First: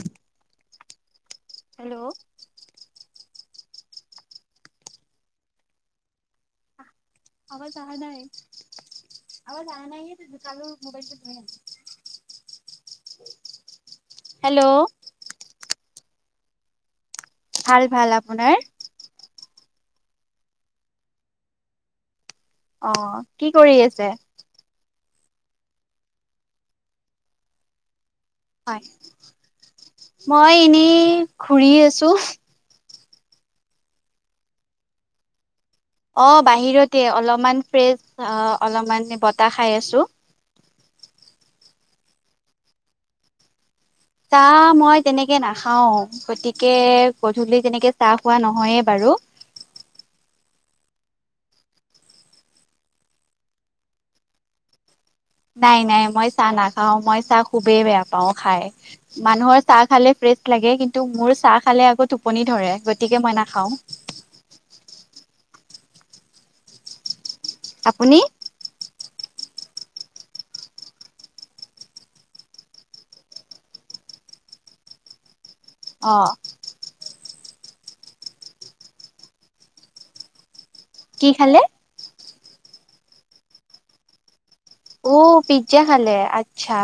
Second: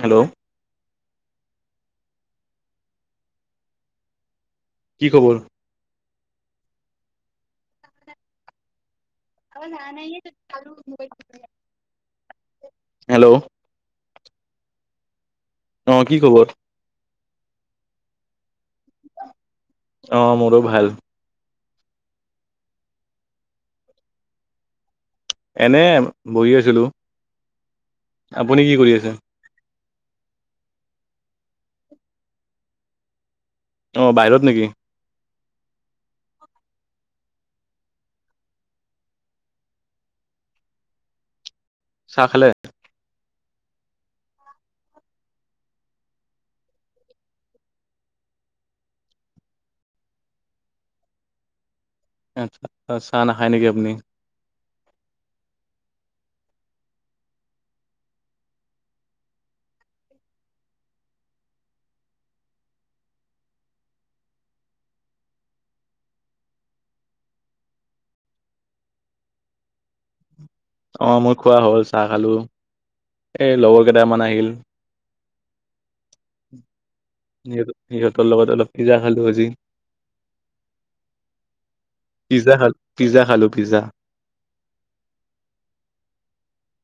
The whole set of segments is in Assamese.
হেল্ল' হেল্ল' কি কবনো আৱাজ আহা নাই হেল্ল' হেল্ল' অ কি খবৰ ভাল ভাল আপোনাৰ অ মোৰো ভাল অ কি কৰি আছে এনেই বহি আছিলো আপুনি কি হয় কৰি আছে মই এনেই ঘূৰি আছো অ বাহিৰত নেকি অ বাহিৰতে অলপমান ফ্ৰেছ অলপমান বতাহ খাই আছো চাহ খালে চাহ মই তেনেকে নাখাও গতিকে গধূলি তেনেকে চাহ খোৱা নহয়ে বাৰু হেল্ল' আচ্ছা চাহ নাখায় নেকি আপুনি নাই নাই মই চাহ নাখাও মই চাহ খুবেই বেয়া পাওঁ খাই মানুহৰ চাহ খালে লাগে কিন্তু মোৰ চাহ খালে আকৌ টোপনি ধৰে গতিকে মই নাখাও আপুনি অ মোৰ খোৱা হ'ল চাহ খালো এই লগৰ কেইটামান আহিল অ সহত সিহঁতৰ লগত অলপ পিজ্জা খালো আজি কি খালে পিজ্জা পিজ্জা খালো পিজ্জা অ পিজ্জা খালে আচ্ছা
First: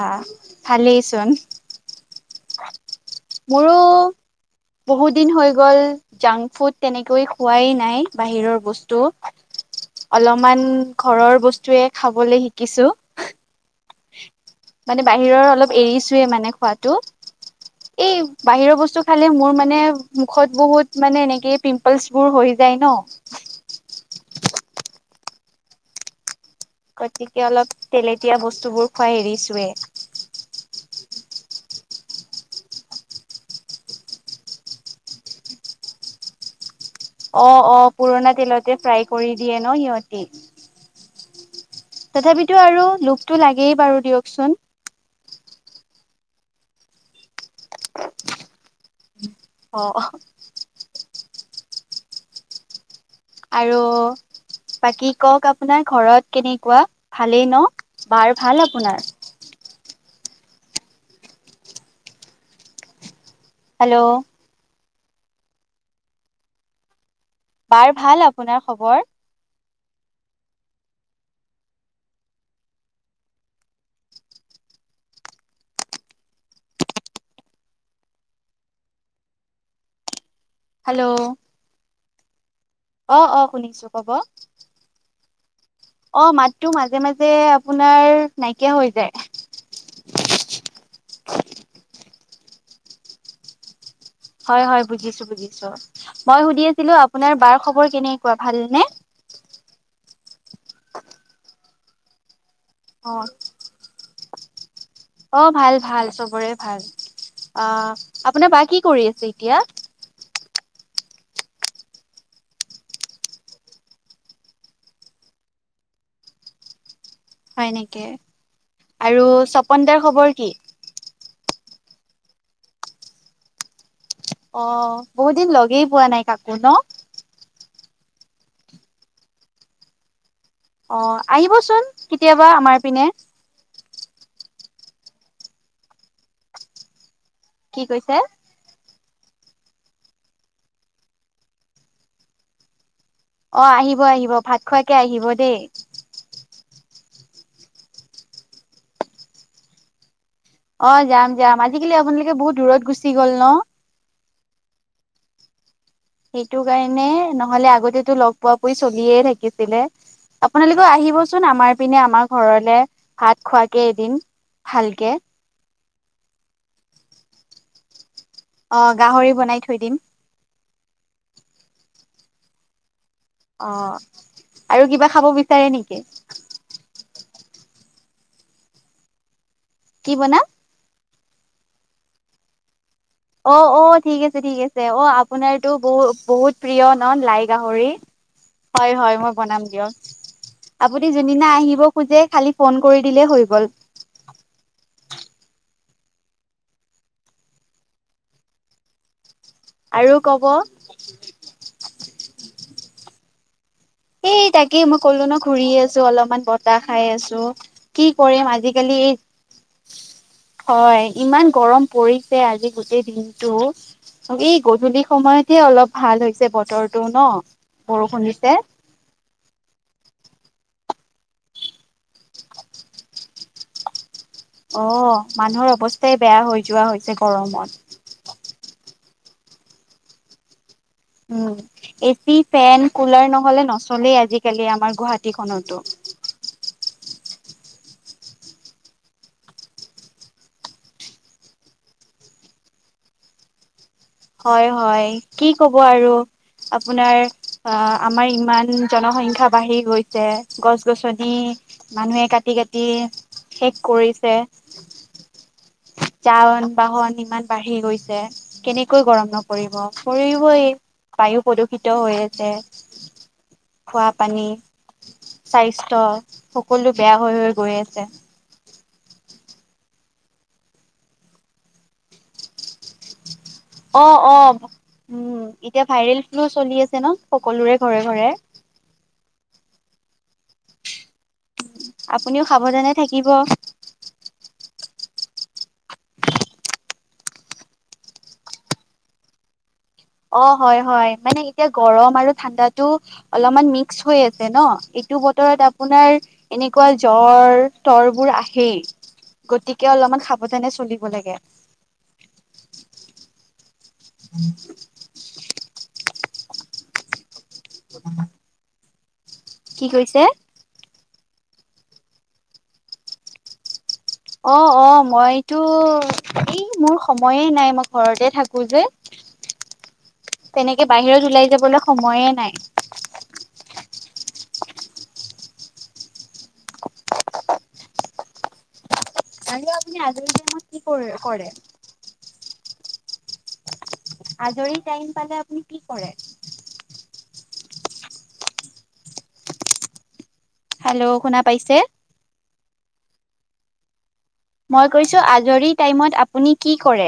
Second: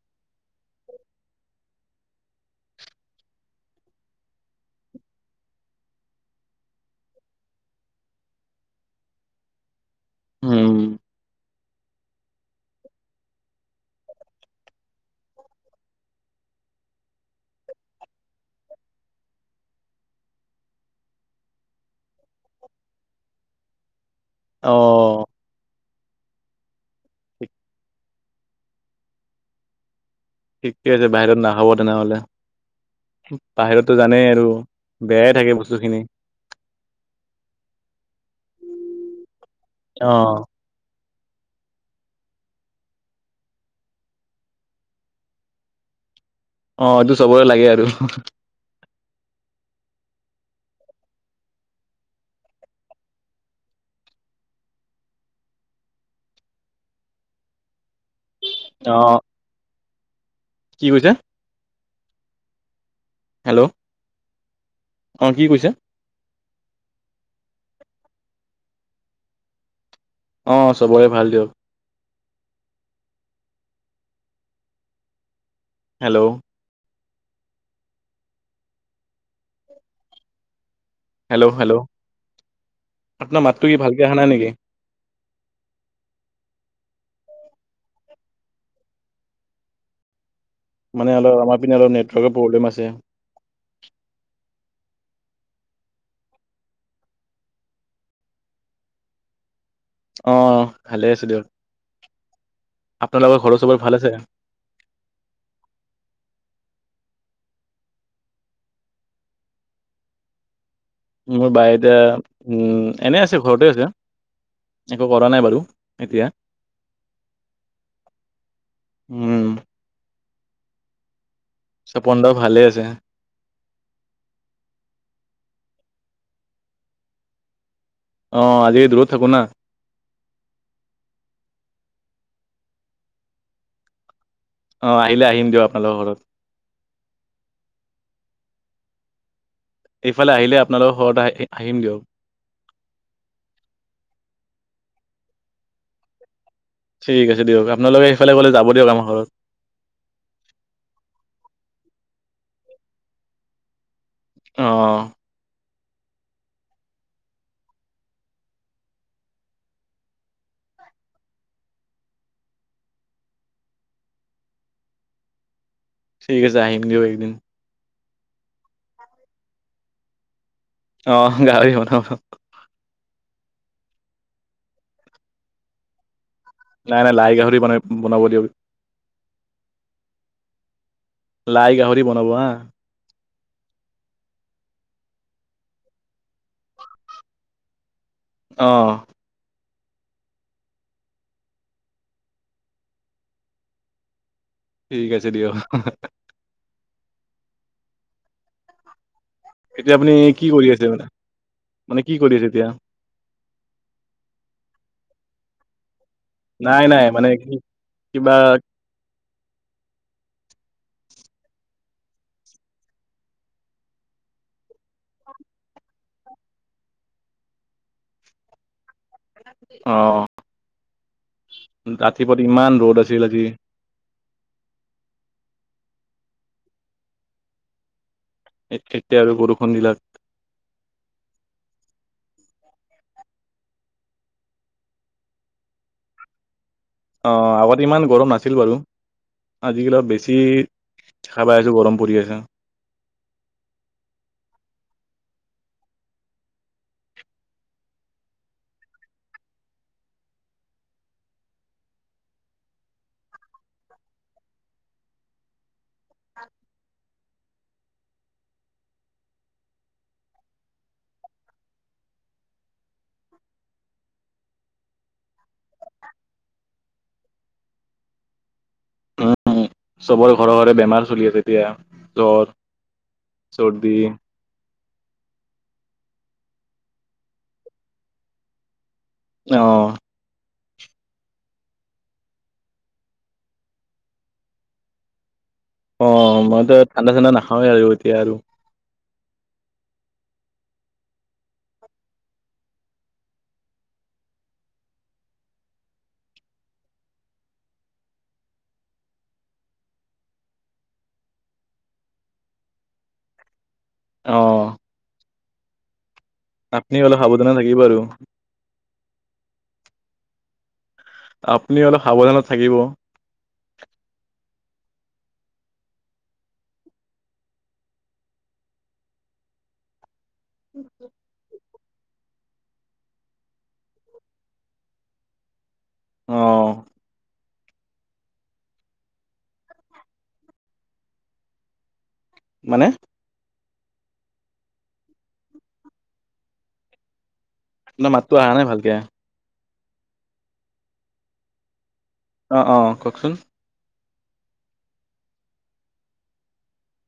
ভালেইচোন মোৰ বহুত দিন হৈ গ'ল জাংক ফুড তেনেকৈ খোৱাই নাই বাহিৰৰ বস্তু অলপমান উম ঘৰৰ বস্তুৱয়ে খাবলৈ শিকিছো মানে বাহিৰৰ অলপ এৰিছোয়ে মানে খোৱাটো এই বাহিৰৰ বস্তু খালে মোৰ মানে মুখত বহুত মানে এনেকে পিম্পলচ বোৰ হৈ য যাই ন অ গতিকে অলপ তেলেতীয়া বস্তুবোৰ খুৱা এৰিচোৱে ঠিকে আছে বাহিৰত নাখাব তেনেহলে বাহিৰতো জানেই আৰু বেয়াই থাকে বস্তু খিনি অ অ পুৰণা তেলতে ফ্ৰাই কৰি দিয়ে ন অ সিহঁতি তথাপিতো আৰু লোভটো লাগেই বাৰু দিয়কচোন অ এইটো চবৰে লাগে আৰু অ আৰু বাকী কওক আপোনাৰ ঘৰত কেনেকুৱা ভালেই ন'? বাৰ ভাল অ আপোনাৰ? কি কৈছে? হেল্ল'। অ' কি কৈছে? বাৰ ভাল আপোনাৰ খবৰ? অ' চবৰে ভাল দিয়ক। হেল্ল'। হেল্ল'। অ', আপোনাৰ অ' মাতটো কি শুনিছোঁ ভালকে ক'ব। অহা নাই নেকি? অ' মাতটো মাজে মাজে যে আপোনাৰ নাইকিয়া হৈ যায়। মানে অলপ আমাৰ পিনে অলপ নেটৱৰ্কৰ প্ৰব্লেম আছে। হয় হয় বুজিছোঁ, বুজিছোঁ। বাৰু সুধি আছিলোঁ আপোনাৰ বাৰ খবৰ কেনেকুৱা ভালনে? অ' ভালে আছোঁ দিয়ক। অ আপোনালোকৰ ঘৰৰ চবৰে ভাল আছে? অ' ভাল ভাল, চবৰে ভাল। আ, আপোনাৰ বা কি কৰি আছে এতিয়া? মোৰ বাই এতিয়া উ, এনে আছে ঘৰতে আছে। একো কৰা নাই বাৰু এতিয়া। হয় নেকি আৰু উম, ছপন দাৰ খবৰ কি? ছপন দা ভালে আছে। অ' বহুত দিন লগেই পোৱা নাই কাকোঁ ন'? অ' আজি দূৰত থাকোঁ না। অ' আহিবচোন কেতিয়াবা আমাৰ পিনে। অ' আহিলে আহিম দিয়ক আপোনালোকৰ ঘৰত। কি কৈছে? এইফালে আহিলে আপোনালোকৰ ঘৰত আ, আহিম দিয়ক। অ' আহিব আহিব, ভাত খোৱাকে আহিব দেই। ঠিক আছে দিয়ক। আপোনালোকে এইফালে গ'লে যাব দিয়ক আমাৰ ঘৰত। অ' যাম যাম। আজিকালি আপোনালোকে বহুত দূৰত গুচি গ'ল ন'? অ'। সেইটো কাৰণে, নহ'লে আগতেতো লগ পোৱ পুৱি চলিয়ে থাকিছিলে। আপোনালোকে আহিবচোন আমাৰ পিনে, আমাৰ ঘৰলে, ভাত খোৱাকে এদিন। ভালকে। ঠিক আছে আহিম দিয়ক একদিন। অ' গাহৰি বনাই থৈ দিম। অ' গাহৰি বনাব। অ' আৰু কিবা খাব বিচাৰে নেকি? নাই নাই, লাই গাহৰি বনাই বনাব দিয়ক। কি বনাম? লাই গাহৰি বনাব হা। অ', অ' ঠিক আছে ঠিক আছে, অ' আপোনাৰতো বহু-বহুত প্ৰিয় ন' লাই গাহৰি? অ হয় হয় মই বনাম। দিয়ক। আপুনি যোনদিনা আহিব খোজে খালি ফোন কৰি দিলে হৈ গ'ল। ঠিক আছে দিয়ক। এতিয়া আপুনি আৰু কি ক'ব কৰি আছে মানে, মানে কি কৰি আছে এতিয়া? এ, তাকেই মই ক'লো না ঘূৰিয়ে আছোঁ। চ' অলপমান বতাহ নাই খাই নাই মানে আছোঁ। কি কি কিবা কৰিম আজিকালি হয় ইমান গৰম পৰিছে আজি গোটেই দিনতটো। এই গধূলি সময়তহে অলপ ভাল হৈছে বতৰটো ন' বৰষুণ দিছে। অ। ৰাতিপুৱা ইমান ৰ'দ আছিল আজি। অ মানুহৰ অৱস্থাই বেয়া হৈ যোৱা হৈছে গৰমত। এ-এতিয়া আৰু বৰষুণ দিলাক। উম এচি, ফেন, কুলাৰ নহ'লে নচলেই আজিকালি আমাৰ গুৱাহাটীখনতো। অ আগতে ইমান গৰম নাছিল বাৰু। আজিকালি অলপ বেছি দেখা পাই আছো গৰম পৰি আছে। হয় হয় কি কব আৰু। আপোনাৰ অ আমাৰ ইমান জনসংখ্যা বাঢ়ি গৈছে। গছ-গছনি মানুহে কাটি কাটি শেষ কৰিছে। যান-বাহন ইমান বাঢ়ি গৈছে। কেনে কৈ গৰম নপৰিব, পৰিবই। বায়ু প্ৰদূষিত হৈ আছে। খোৱা পানী। স্বাস্থ্যয় সকলো বেয়া হৈ হৈ গৈ আছে। চবৰে ঘৰে ঘৰে বেমাৰ চলি আছে এতিয়া, জ্বৰ, চৰ্দি অ অ। উম এতিয়া ভাইৰেল ফ্লু চলি আছে ন, সকলোৰে ঘৰে ঘৰে। অ। আপুনিও সাৱধানে থাকিব। অ মইতো ঠাণ্ডা ঠাণ্ডা নাখাওঁৱেই আৰু এতিয়া আৰু। অ হয় হয় মানে এতিয়া গৰম আৰু ঠাণ্ডাটো অলপমান মিক্স হৈ আছে ন। এইটো বতৰত আপোনাৰ এনেকুৱা জ্বৰ-তৰবোৰ আহেই। গতিকে অলপমান সাৱধানে চলিব লাগে। [unintelligible] অ [unintelligible] আপুনি অলপ সাৱধানে থাকিব আৰু। কি কৈছে? আপুনি অলপ সাৱধানত থাকিব। অ অ মইতো এই মোৰ সময়ে নাই মই ঘৰতে থাকো যে। [inaudible] তেনেকে বাহিৰত ওলাই যাবলৈ সময়ে নাই আহ। আৰু আপনি আজাৰি টিমত কি কৰে- কৰে? মানে? আজৰি টাইম পালে আপুনি কি কৰে? আপোনাৰ মাতো অহা নাই ভালকে। হেল্ল' শুনা পাইছে? অ অ কওকচোন। মই কৈছো আজৰি টাইমত আপুনি কি কৰে?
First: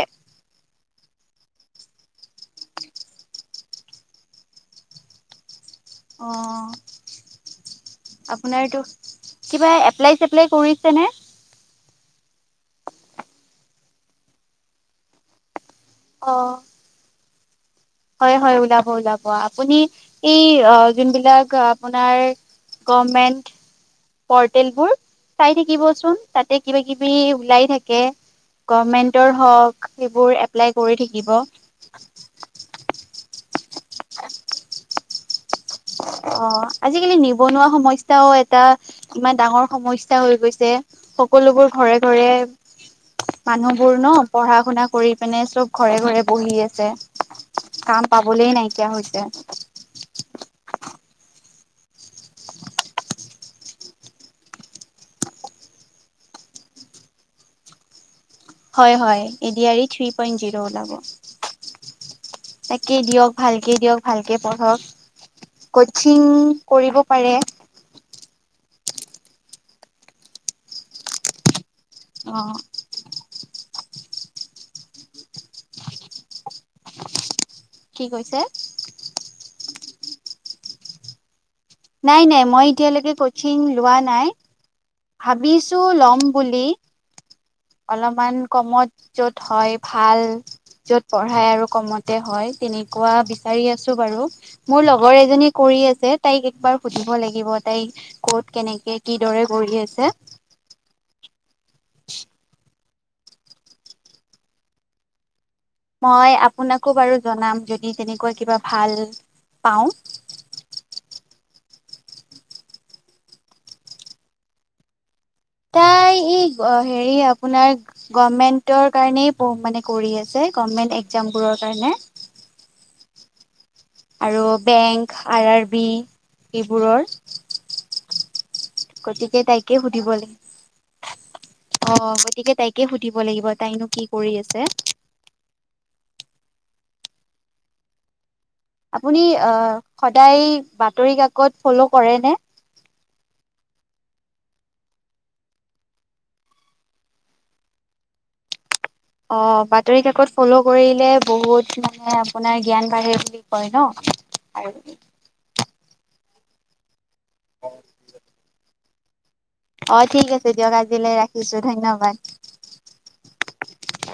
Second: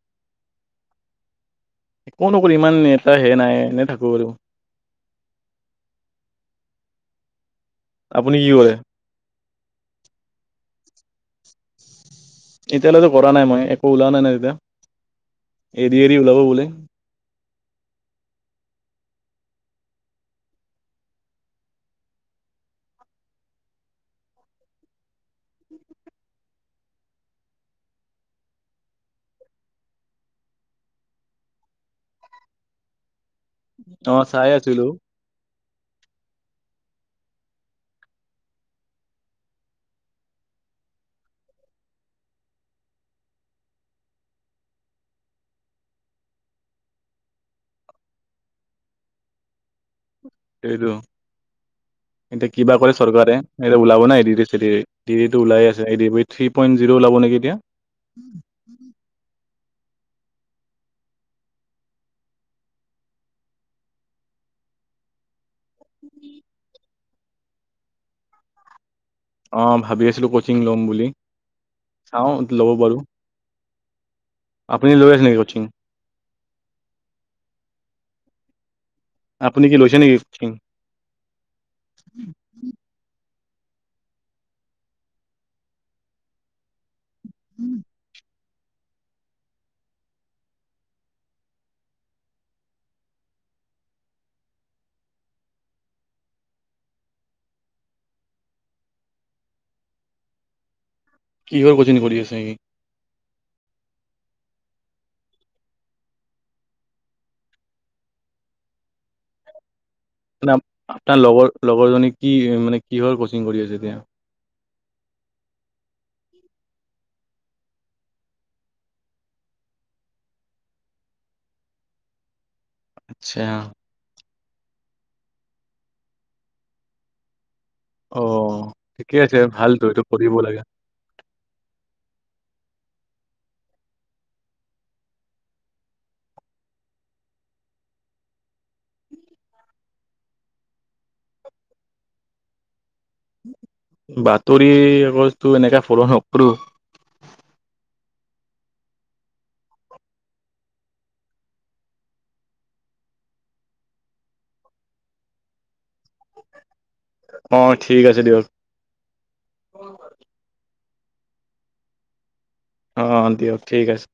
একো নকৰ ইমান এটা হে নাই এনেই থাকো আৰু। অ আপুনি কি কৰে আপোনাৰতো, কিবা এপ্লাই-চেপ্লাই কৰি ছেনে এতিয়ালৈ কৰা নাই মই, একো ওলোৱা নাই না এ। এদি আৰি ওলাব অ', বুলে। হয় হয় ওলাব ওলাব আপুনি এই যোনবিলাক আপোনাৰ। গমেণ্ট পৰ্টেল বোৰ চাই থাকিবচোন তাতে কিবা কিবি ওলাই থাকে। গমেণ্টৰ হওক সেইবোৰ এপ্লাই কৰি থাকিব। অ চাই আছিলো। অ আজিকালি নিবনুৱা সমস্যাও এটা ইমান ডাঙৰ সমস্যা হৈ গৈছে। সকলোবোৰ ঘৰে ঘৰে মানুহবোৰ ন পঢ়া শুনা কৰি পিনে চব ঘৰে ঘৰে বহি আছে কাম পাবলৈ নাইকিয়া হৈছে এইটো এতিয়া কিবা কৰে চৰকাৰে এতিয়া ওলাব নাই ওলাই আছে থ্ৰী পইট জিৰ' ওলাব নাই তিয়া হয় হয় A D R E three point zero ওলাব তাকেই দিয়ক ভালকে দিয়ক ভালকে পঢ়ক কচিং কৰিব পাৰে অ ভাবি আছিলো কচিং লম বুলি চাওঁ অ ল'ব পাৰো আপুনি লৈ আছে নেকি কচিং কি কৈছে আপুনি কি লৈছে নেকি কোচিং নাই নাই মই এতিয়া লৈকে কোচিং লোৱা নাই ভাবিছো লম বুলি অলপমান অলপমান কমত য'ত হয় ভাল যত পঢ়াই আৰু কমতে হয় তেনেকুৱা বিচাৰি আছো বাৰু মোৰ লগৰ এজনী কৰি আছে তাইক একবাৰ সুধিব লাগিব তাই ক'ত কেনেকে কিদৰে কৰি আছে চে কিহৰ আছে নেকি মই আপোনাকো বাৰু জনাম যদি তেনেকুৱা কিবা ভাল পাওঁ আপোনাৰ লগৰ লগৰজনী কি মানে কিহৰ কচিং কৰি আছে এতিয়া তাই এই হেৰি আপোনাৰ গভমেন্টৰ কাৰণেই মানে কৰি আছে গভ্মেন্ত একজাম বোৰৰ কাৰণে আত্ছা আৰু বেংক আৰ আৰ বি এইবোৰৰ অ ঠিকে আছে গতিকে তাইকে ভালতো এইটো সুধিব কৰিব লাগিব লাগে অ গতিকে তাইকে সুধিব লাগিব তাইনো কি কৰি আছে আপুনি সদায় বাতৰি কাকত ফ'ল' কৰে নে বাতৰি কাকত টো এনেকে ফলো নকৰোঁ অ বাতৰি কাকত ফ'ল' কৰিলে বহুত মানে আপোনাৰ জ্ঞান বাঢ়ে বুলি কয় ন আৰু [inaudible] অ ঠিক আছে দিয়ক অ ঠিক আছে দিয়ক আজিলৈ ৰাখিছোঁ ধন্যবাদ অ দিয়ক ঠিক আছে